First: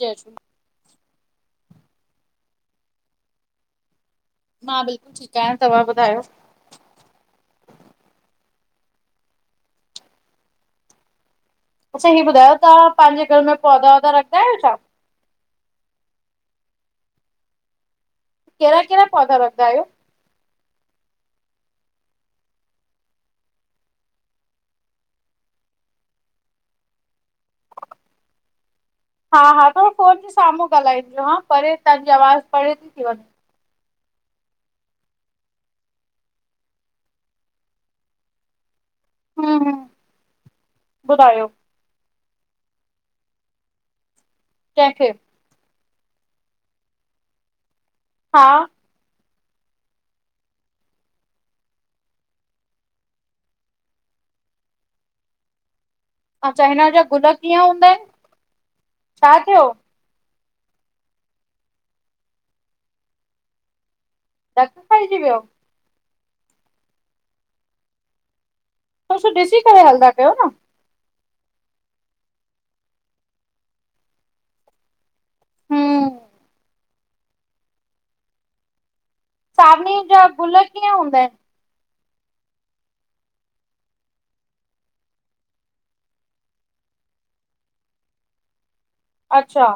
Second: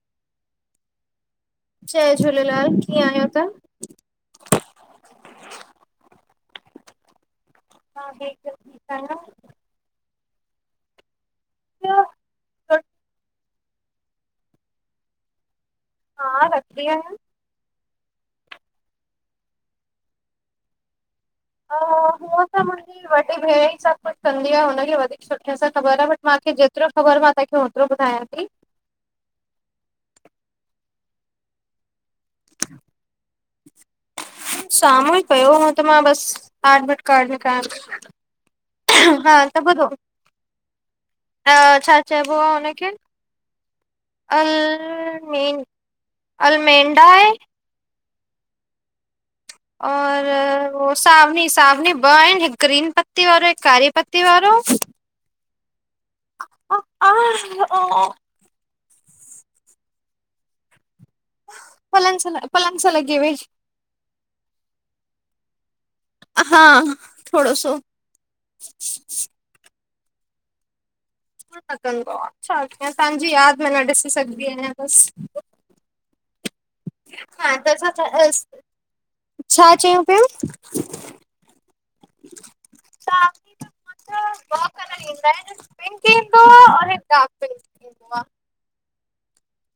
यस जय झूलेलाल- कीअं आहियो तव्हां? मां बिल्कुलु ठीकु आहियां तव्हां ॿुधायो? हा बि एक दम ठीक आयां। अच्छा हीअ ॿुधायो तव्हां पंहिंजे घर में पौधा वौधा रख्या आहियो छा? हा रखीदी आहियां। कहिड़ा कहिड़ा पौधा रख्दा आहियो? हा मौसम जे वॾी भेण ई सभु कुछ कंदी आ, हुनखे वधीक सुठे सां ख़बर आ बट मूखे जेतिरो ख़बर आ मां तव्हांखे हेतिरो ॿुधायां ती, हा- हा थोड़ो फोन जे साम्हूं ॻाल्हाई, हा परे तव्हांजी आवाज़ु परे ती थी वञे। [inaudible] साम्हूं ई पयो आ त मां बस एडमिट कार्ड में कयां, हा हम्म त हम्म ॿुधो ॿुधायो अ छ? चइबो आ हुनखे अ कंहिंखे मेन अलमेंडा आहे, हा, और वो सावनी -सावनी ॿ आहिनि हिकु ग्रीन पत्ती वारो हिकु कारी पत्ती वारो, अउं चाइना जा गुल कीअं हूंदाइन, छा थियो? पलंग सां पलंग सां लॻी वई, सब खाइजी व्यो? अहा थोड़ो सो, थोड़ो ॾिसी करे हलंदा कयो न? लॻदों आ छा कियां तव्हांजी यादि में न ॾिसी सघंदी आहियां बसि? हुम्म हा त असां छा सावनी चयुं पिया? जा गुल कीअं हूंदा आहिनि? तां ॿ कलर ईंदा आहिनि पिंक ईंदो आ और एक डार्क पिंक, ईंदो आ। अच्छा,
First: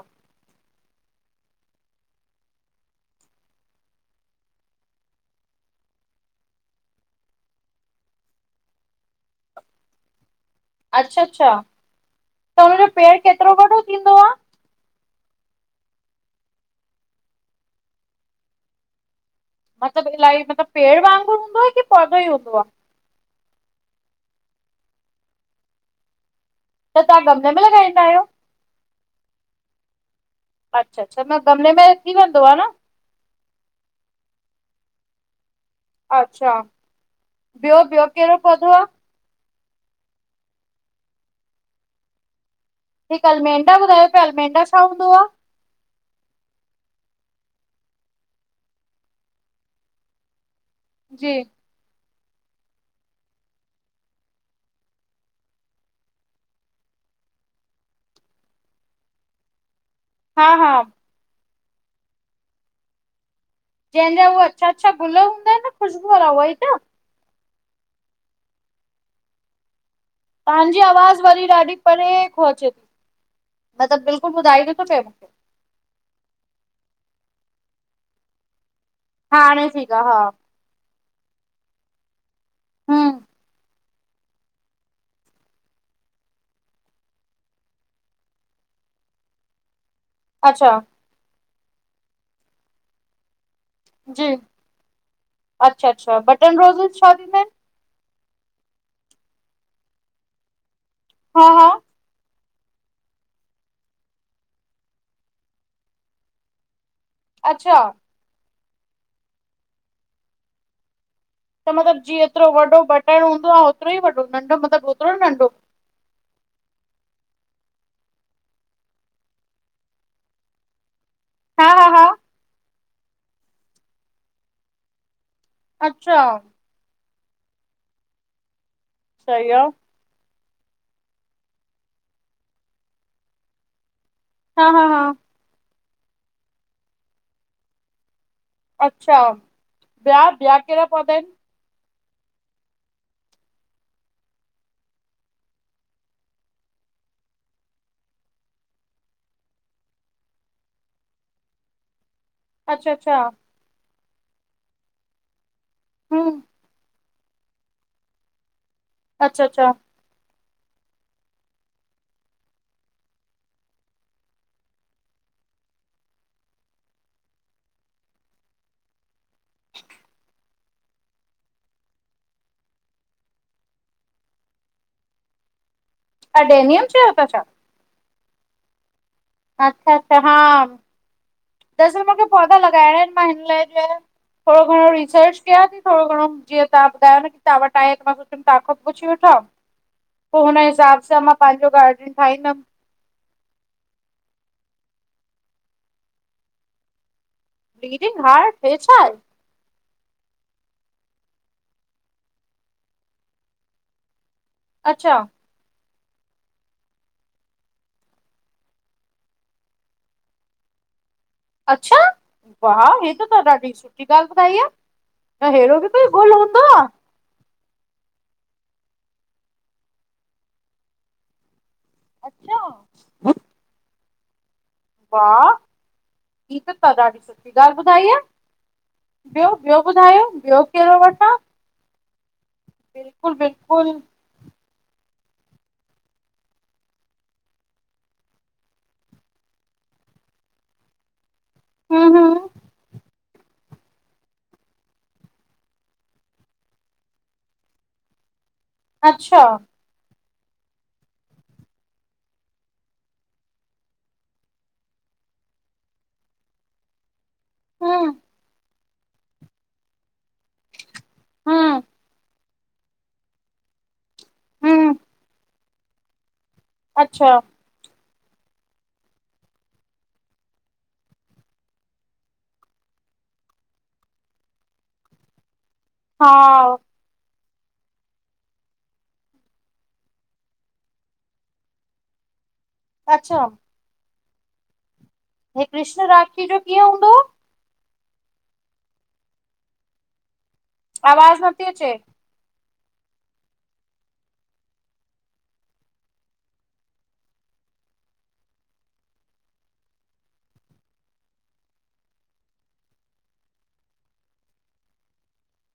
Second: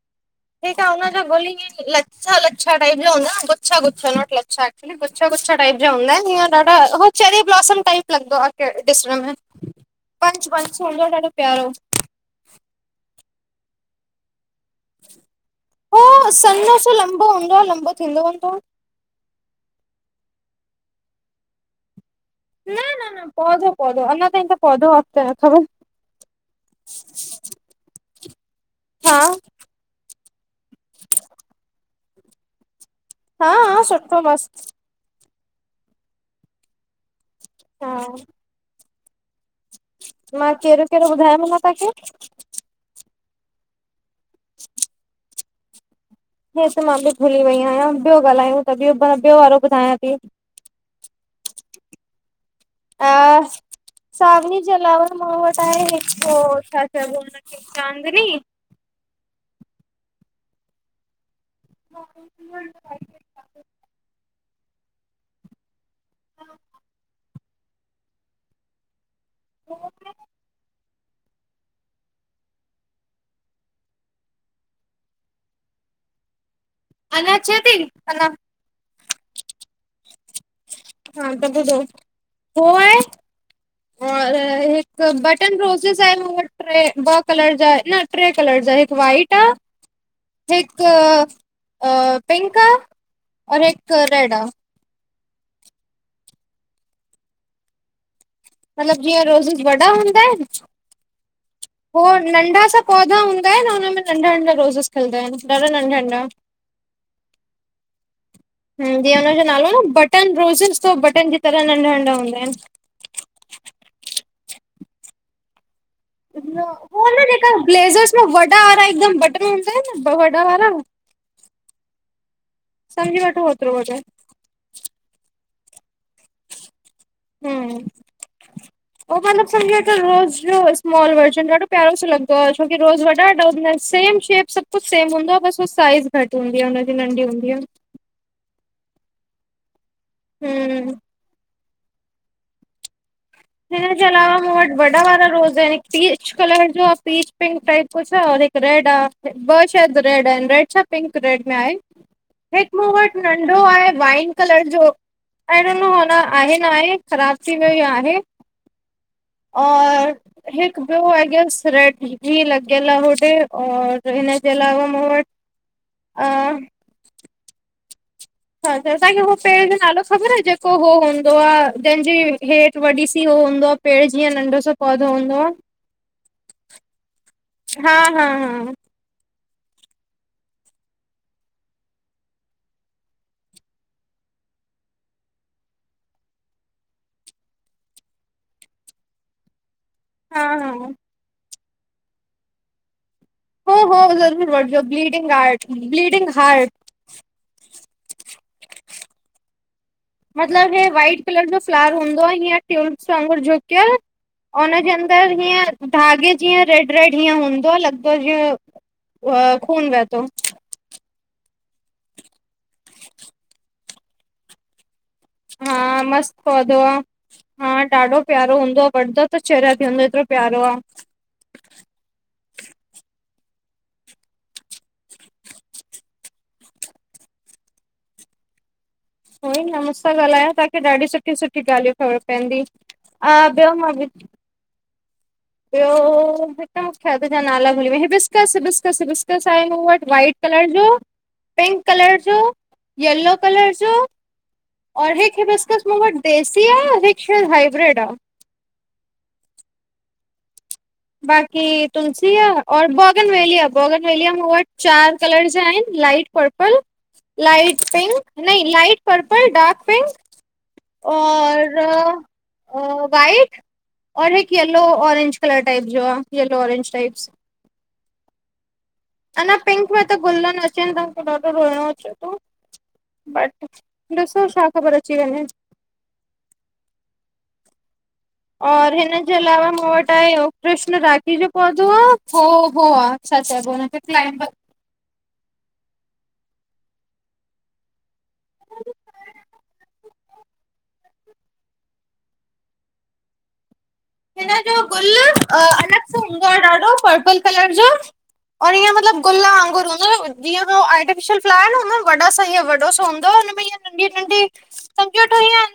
हेठां हुन जा ॻोली ॾिस लच्छा- लच्छा टाइप जा हूंदा गुच्छा- गुच्छा नोट लच्छा, गुच्छा -गुच्छा टाइप जा हूंदा आहिनि, हींय ॾाढा हो चैरी ब्लॉसम टाइप लॻंदो आ ॾिसण में, [inaudible] बंच- बंच अच्छा- अच्छा त हुनजो पेड़ केतिरो वॾो थींदो आ? हो सन्नो सो लंबो हूंदो आ लंबो थींदो वेंदो आ। मतिलब इलाही मतिलब पेड़ वांगुर हूंदो आ की पौधो ही हूंदो आ? न -न -न पौधो पौधो अञा ताईं त पौधो अॻिते न खबर त तव्हां गमले में लॻाईंदा आहियो? हा। अच्छा अच्छा न गमले में थी वेंदो आ न? हा हा सुठाे मस्त। अच्छा ॿियो हा ॿियो कहिड़ो पाेधो आ? मां कहिड़ो कहिड़ो ॿुधायो मांव तव्हांखे? हिकु अलमेंडा ॿुधायो पिया अलमेंडा छा हूंदो आ? हे त मां बि बुली वई आहियां ॿियो ॻाल्हायूं ता ॿियो ॿियों वारो ॿुधायां ती? जी। हा, सावनी जे अलावा मां वट आहे, हिक हो छा चऐबाे आ हुन खे? चांदनी, हा -हा। [unintelligible] जैंजा, हू अच्छा अच्छा गुल हूंदा एन न ख़ुशबू वारा उवई त। [unintelligible] तहांजी आवाज़, वरी ॾाढी परे खौंअचे ती मतलब बिल्कुल ॿुधाई न थो पए मूखे। अन अचे ती अनां? हां, हाणे ठीक आ, हा हा, कंदो तव। पोइ? हम्म तन, हिक बटन रोसेस एन मूं वट ट्रे, ॿ कलर जा, न ट्रे कलर जा, हिक वाइट आ अच्छा हिक अ पिंक आ और हिक जी, रेड आ अच्छा अच्छा बटन रोज़ेस छा थींदा एन? मतलब जीअं रोज़ेस वॾा हूंदा एन, हा हा हो नंढ़ा सा पौधा हूंदा एन, उनमें नंढ़ा नंढ़ा रोज़ेस खिलंदा एन, ॾाढा नंढ़ा नंढ़ा। अच्छा जीअं उनजो नालो न, बटन रोज़ेस तव बटन जे त मतलब जेतरो वॾो बटण हूंदो आ, ओतरो ई वॾो, नंढ़ो मतलब ओतरो नंढ़ो? न हो न जेका ब्लेज़र्स में वॾा वारा, हिकदम बटन हूंदा एन न वॾा वारा। हा हा हा समझी वठो होतरो वॾो आहे। अच्छा हूं, हू मत्लब सही आ, सम्झी वठ रोज़ जो स्मॉल वर्जन, ॾाढो प्यारो सो लॻदो आ, छोकी रोज़ वॾा वॾा हूंदा एन, सेम शेप सभ हा कुझ हा हा सेम हूंदो आ, बस हू साइज़ घट हूंदी आ, हुनजी नंढी हूंदी आ। अच्छा, ॿया, ॿया केड़ा हम्म पाैधा एन? हिनजे अलावा मूं वट वॾा वारा रोज़ एन, हिक पीच कलर जो आ, पीच पिंक टाइप कुछ आ और हिक् रेड आ, ॿ शाइद रेड आ, रेड छा पिंक रेड में आहिन। हिक मूं अच्छा अच्छा वट नंढ़ो आहे, वाइन कलर जो। अहिड़ो न हो न, हम्म आहे न आहे, रापची जाे ई आहे। अच्छा अच्छा और हिक ॿयो आ गेम्स रेड, ही लॻयल आ होॾे और हिनजे अलावा मूं वट आं तहांखे हो पेड़ जो नालो ख़बर आ, जेको हाे हूंदो आ, जंहिंजी हेठ वॾी सी हू हूंदो पेड़ जीअं, नंढ़ो सो पौधो हूंदो आ? अडेनियम चयो ता छा? हां हां हां अच्छा अच्छा हां, दरसल मूखे पौधा लॻाइणा एन, मां हिन लाइ चयो थोड़ो घणो रिसर्च कयां थी, थोड़ो घणो जीअं तहां ॿुधायो न की तहां वट आहे, त मां तांखों पुछी वठां, हा पो हुन हा हिसाब सां मां पांजो गार्डन ठाईंदम। हो हो ज़रूर वठजो, bleeding heart bleeding heart. Bleeding heart, हे छाहे? मतलब हे वाइट कलर जो फ्लावर हूंदो आ, हीअं ट्यूब्स वांगुर झुकयल। उन जे अच्छा अंदर हीअं धाॻे जीअं रेड-रेड, हीअं हूंदो आ, लग्भग जींअं खून वहेतो। अच्छा वाउ! हे त तहां ॾाढी सुठी ॻाल ॿुधाई आ त हा हेरो भि कोई गुल मस्तु हूंदो पौधो आ। आहे हा ॾाढो प्यारो हूंदो आ वङदा त चरया थयन एतिरो प्यारो आ। अच्छा! वाह! हिय त ॾाढी सुठी ॻाल् ॿुधाई आ। उहो ई न, मूं सां ॻाल्हायो, ॿियो तहांखे कहिड़ो ॾाढी वठां सुठियुं सुठियुं ॻाल्हियूं ख़बर पअंदी। ह बिल्कुलु [unintelligible] बिल्कुलु भियो। ॿियो मूंखे हदि जा नाला भुली विया हे hibiscus! Hibiscus! Hibiscus! I know it but white. Colour जो, पिंक हूं कलर जो, हूं यलो कलर जो और हे खे हिबिसकस मूं वट देसी आहे और हिकु हे शा हाइब्रिड आ। अच्छा! बाकी तुलसी आ और बॉगनवेलिया आ, बॉगन वेलिया मूं वटि चार कलर जा आहिन। लाइट पर्पल लाईट हूं पिंक, न लाइट पर्पल, डार्क पिंक और हूं वाइट औ हिकु यलो हूं ऑरेंज कलर टाइप जो आ। Yellow orange types. अच्छा अंञा पिंक में त ॻुल्ल न अचेन ता मूंखे ॾाढो रोइणो अचे थो। बट ॾिसो छा ख़बर अची वंञे। हा! और हिनजे अलावा मूं वट आ कृष्ण राखी जो पौधो आ। हो हो, आ अच्छा अच्छा-अच्छा! बोन क्लाइम हे कृष्ण राखी जो कीअं हूंदो? [inaudible] आवाज नथी अचे। हिन जो गुल अलॻि सां हूंदो आ ॾाढो पर्पल कलर जो। और इंअ मतलब गुल वांगुर हूंदो आ, जिंअ हो अर्टिफिअल फ्लावर आहे न उन में वॾा साहिय वॾो सो म नंढी- नंढी पंक्तियूं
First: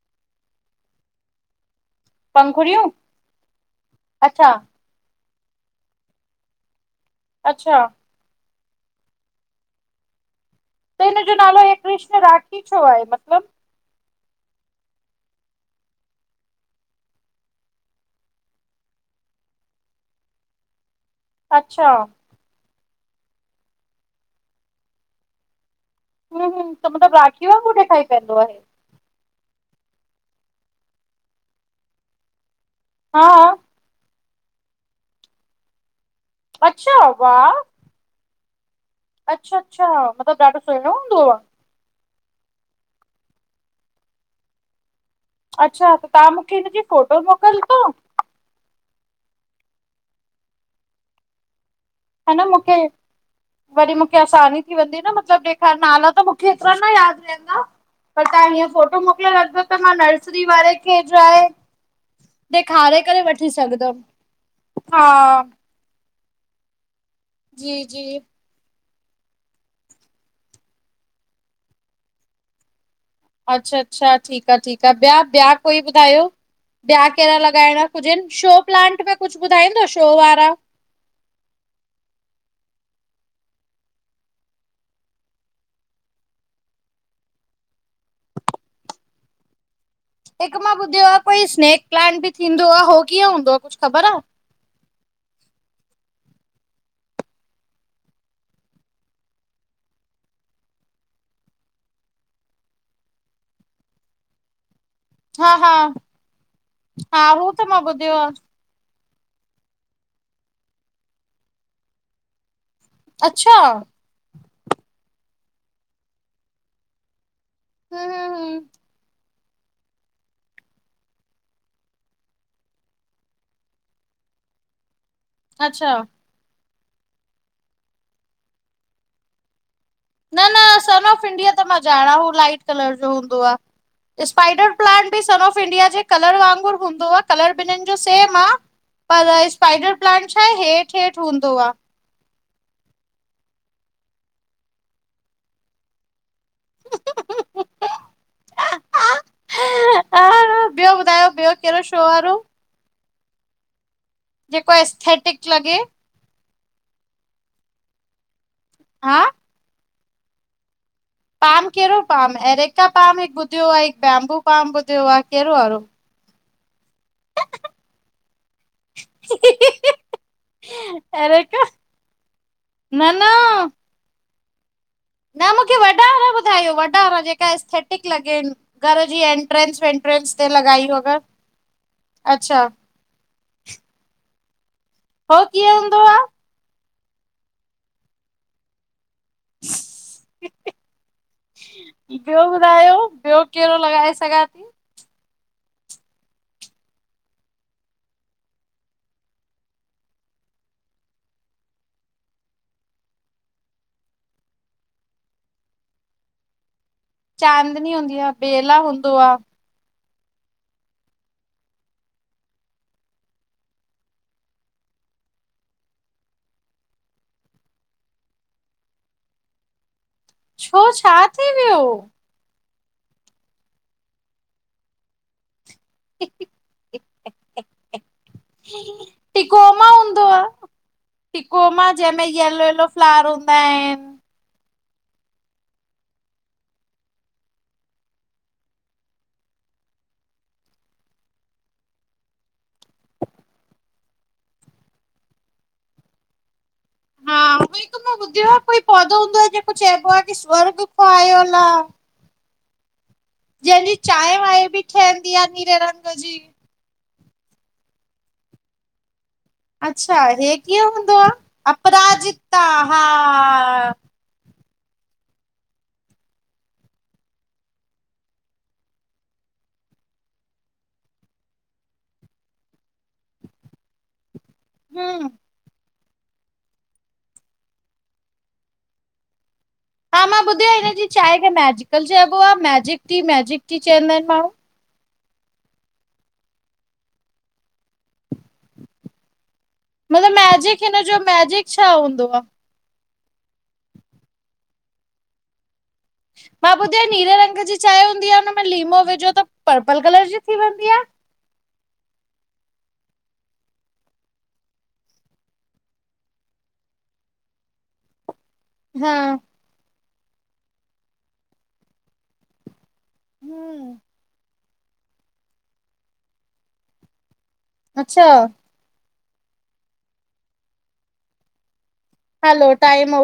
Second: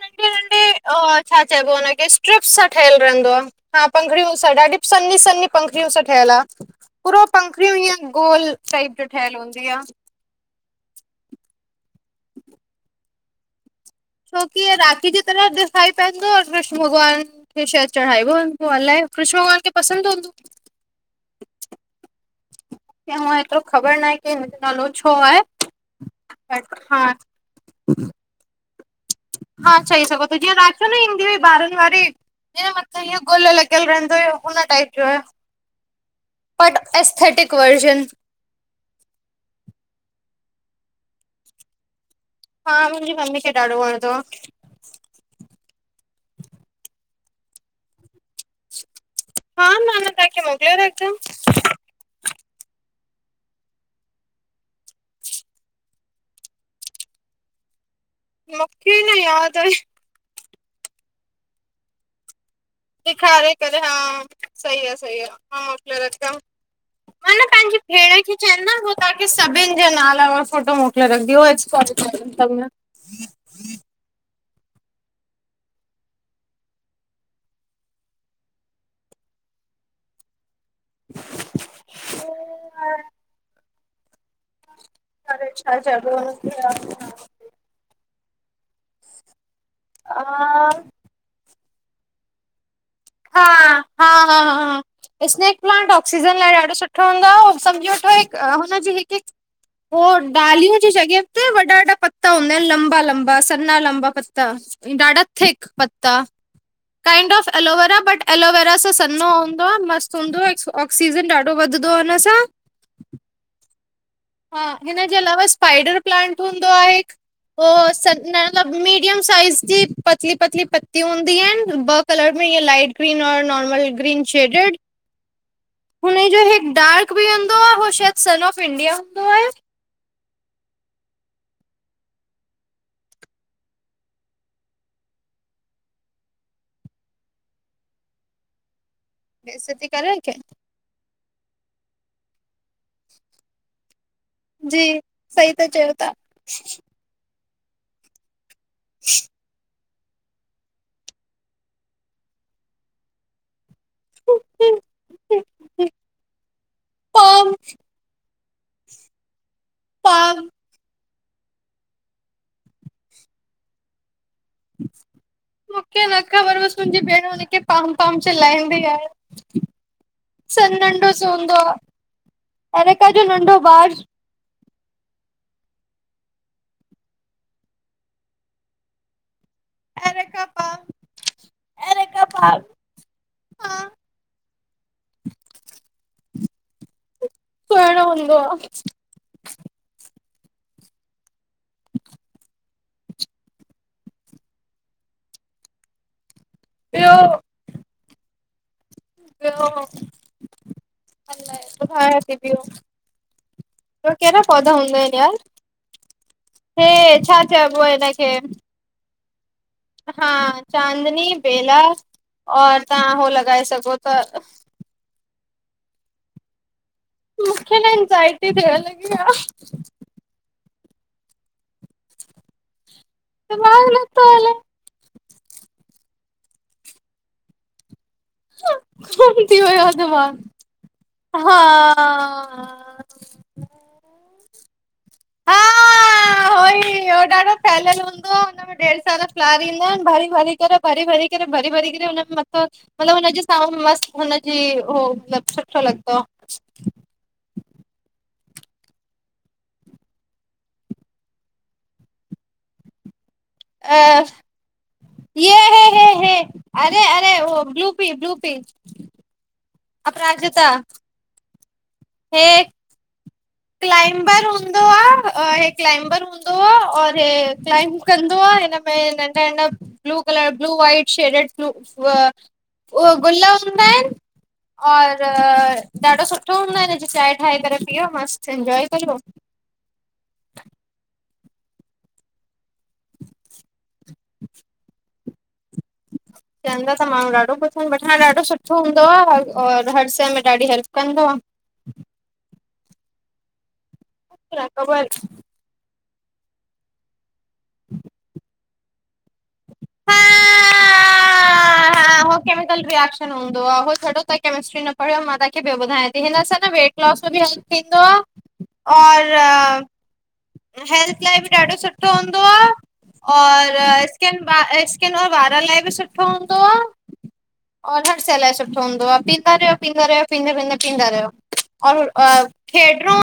नंढी-नंढी छा चइबो आ हुनखे? स्ट्रिप्स सां पंखुड़ियूं! ठहियल हा पंखड़ियूं। अच्छा ॾाढी सनी-सनी पंखड़ियूं सां ठहियल आ। पूरो पंखङियूं, अच्छा ईंय गोल टाइप जि ठयल हूंदी आ। त इन जो नालो कृष्ण राखी छो आहे मतलब? छोकि, राखी जी तरह ॾिखाई पवंदो कृष्ण भॻवानु। शहदि चढ़ाईबो आ, पोअलाए कृष्न भॻवान खे पसंदि हूंदो? अच्छा! मांखे हू एतिरो ख़बर न आहे कि हिनजो नालो छो आहे? हम्म हम्म, बट त हा मतलब राखी वांगुर ॾिखाई पवंदो आहे! हा चई सघो ता, जिंअं राखियुं न ईंदी हुई ॿारनि वारी जिंय मथां हा इहो गुल लॻियल रहंदो हुयो, हुन टाइप जो आहे। बट, अच्छा एस्थेटिक वर्जन। अच्छाअच्छा! मतलब ॾाढो सुहिणो हूंदो आ! हा, मुंहिंजी मम्मी खे ॾाढो वणंदो आ। अच्छा! त तहां मूंखे हिनजी फोटोस मोकिलदओ? हा मां न तांखे मोकिले र ह न मूंखे वरी मूंखे आसानी थी वेंदी न मतलब ॾेखार, नाला त मूंखे एतिरा न यादि रहंदा। पर तहां हीअं फोटो मूंखे न मोकिले यादि रखजो आहे त मां नर्सरी वारे खे ट्राए ॾेखारे करे वठी ॾेखारे सघदमि। [inaudible] र, मान पंहिंजी जी जी भेण! खे चहेन्दम उहे तहां खे सभिनि जे नाला ऐं फोटो मोकिले रखंदी। [inaudible] अच्छा -अच्छा, ठीकु आ, ठीकु आ, ॿिया ॿिया कोई ॿुधायो? ॿिया कहिड़ा लॻाइणा कुजनि, शो प्लांट में कुझु ॿुधाईंदो शो वारा? [inaudible] अरे छा चयॿो आ हुनखे याद नथा अचेन। हिकु मां ॿुधियो आ कोई स्नेक प्लांट ॿि थींदो आ, हो कीअं हूंदो आ। कुझु ख़बर आ? स्नैक प्लांट ऑक्सीजन लाइ ॾाढो सुठो हूंदो आ, सम्झो वठो हिकु हुनजी हिकु हिकु पोइ डालियूं जी जॻहि ते वॾा- वॾा पता हूंदा आहिनि लंबा -लंबा, सना लंबा पत्ता। ॾाढा हा थिक हा पत्ता, हा काइंड ऑफ हू त मां एलोवेरा ॿुधियो बट आहे एलोवेरा सां नो हूंदो आ, मस्त हूंदो आ, ऑक्सीजन ॾाढो वधंदो आ हुन सां। अच्छा। हा, हिनजे अलावा स्पाइडर प्लांट हूंदो आ हिक। उह, स हम्म हम्म हम्म मतलब मीडियम साइज जी पतली- पतली पत्ती हूंदी आहिनि ॿ कलर में इअं लाइट ग्रीन और नॉर्मल ग्रीन शेडेड। [inaudible] अच्छा। उनजो हिक डार्क भिहूंदो आ, हू शायद सन ऑफ़ इंडिया हूंदो आहे न- न, सन ऑफ इंडिया त मां ॼाणा, हू लाइट कलर जो हूंदो आ। स्पाइडर प्लांट ॿि सन ऑफ इंडिया जे कलर वांगुर हूंदो आ कलर बि्नि जो सेम आ। [inaudible] पर बेइज़ती स्पाइडर करे प्लांट रखे छा आहे, हेठ- हेठ हूंदो आ। जी, सही त चयो था। [inaudible] ह, ॿियो ॿुधायो, ॿियो कहिड़ो शो वारो? तव्हां जेको एस्थेटिक लॻे। पाम [inaudible] [unintelligible] [inaudible] [unintelligible] पाम कहिड़ो पाम, एरेका पाम हिकु ॿुधियो आ, हिक बाम्बू पाम ॿुधियो आ, कहिड़ो वारो? मूंखे न ख़बर बस, मुंहिंजी भेण हुनखे पाम -पाम चिलाईंदी आहे। सन नंढो सो हूंदो एरेका आ, एरिका न जो न नंढो बार। न मूंखे वॾा वारा ॿुधायो, वॾा वारा जेका एस्थेटिक लॻेन घर जी एन एंट्रेस वेंट्रेन्स एरेका ते लॻाईयु पाम अगर, एरेका पाम अच्छा। हा हो कीअं हूंंदो आ? टेणो हूंदो आ। [inaudible] ॿियो ॿुधायो, ॿियो कहिड़ो लॻाए सघां थी? ॿियो? ॿियो ॿुधाया वथी ॿियो। बिया कहिड़ा पौधा हूंदा आहिनि यार? हे छा चइबो चांदनी हूंदी हिनखे आ, वेला हूंदो आ। हा चांदनी, बेला और तव्हां होह लॻाए सघो था। मूंखे न एंज़ाइटी थियण लॻी आ। छो छा थी वियो? दिमाग नत्थो हले। गुम थी वियो टिकोमा आ हूंदो दिमाग़, आ। हा टिकोमा, जंहिंमें यलो -यलो फ्लावर हूंदा आहिन, हा, होई, हो ॾाढो फैलियल हूंदो आ, ॾेढ सारा फ्लार ईदा आहिनि, भरी भरी करे, भरी भरी करे, भरी भरी करे हुनमें मथां मतलब हुनजी स मस्त हुनजी हो मतलब सुठो लॻंदोआ। [inaudible] हा उई त मां ॿुधयो आ कोई पौधो हूंदो आ जेको चइबो आ कि स्वर्ग खां आयल आ, जंहिंजी अ चांहि वांहि बि ठहंदी आ य ह नीरे ह रंग जी। ह अरे अरे उहो ब्लू पी ब्लू पी अच्छा हे अपराजिता कीअं हूंदो आ? हे अपराजिता, हा क्लाइंबर हूंदो आ, हे क्लाइंबर हूंदो आ और हे क्लाइंब कंदो आ हिन में नंढा- नंढा blue colour blue white shaded blue हुअ गुल हूंदा आहिनि, और हम्म ॾाढो सुठो हूंदो आहिन अॼ चांहि ठाहे करे पीओ मस्त इनजॉय करो, हा! मां ॿुधो आ। हिनजी चांहि खे मैजिकल चइबो आ। मैजिक टी, मैजिक टी चवंदा आहिनि माण्हू। [inaudible] चवंदा त माण्हू ॾाढो कुुछ इन वठण ॾाढो सुठो हूंदो आ। और, हर शइ मतिलबु में ॾाढी मैजिक हेल्प हिन जो कंदो आ। मैजिक छा हूंदो आ? मुंखे नाए ख़बर? मां ॿुध्यो आ नीरे रंग जी चांहि हूंदी आ हुन में लीमो विझो त पर्पल हा कलर जी थी वेंदी आ? न हो केमिकल रिएक्शन हूंदो आ, हो छॾो त केमिस्ट्री न पढ़ियो, मां तव्हांखे ॿियो ॿुधायां ती हिन सां न वेट, लॉस में बि हल थींदो आ, हा और, हेल्थ लाइ बि ॾाढो सुठो हूंदो आ, और, हम्म स्केिन स्केिन और वारनि लाइ बि सुठो हूंदो आ, और, हर अच्छा शइ सुठो हूंदो आ। पींदा रहियो। पींदा रहियो। पींदे, पींदे, पींदा रहियो। और, अ हलो खडो, [unintelligible] टाइम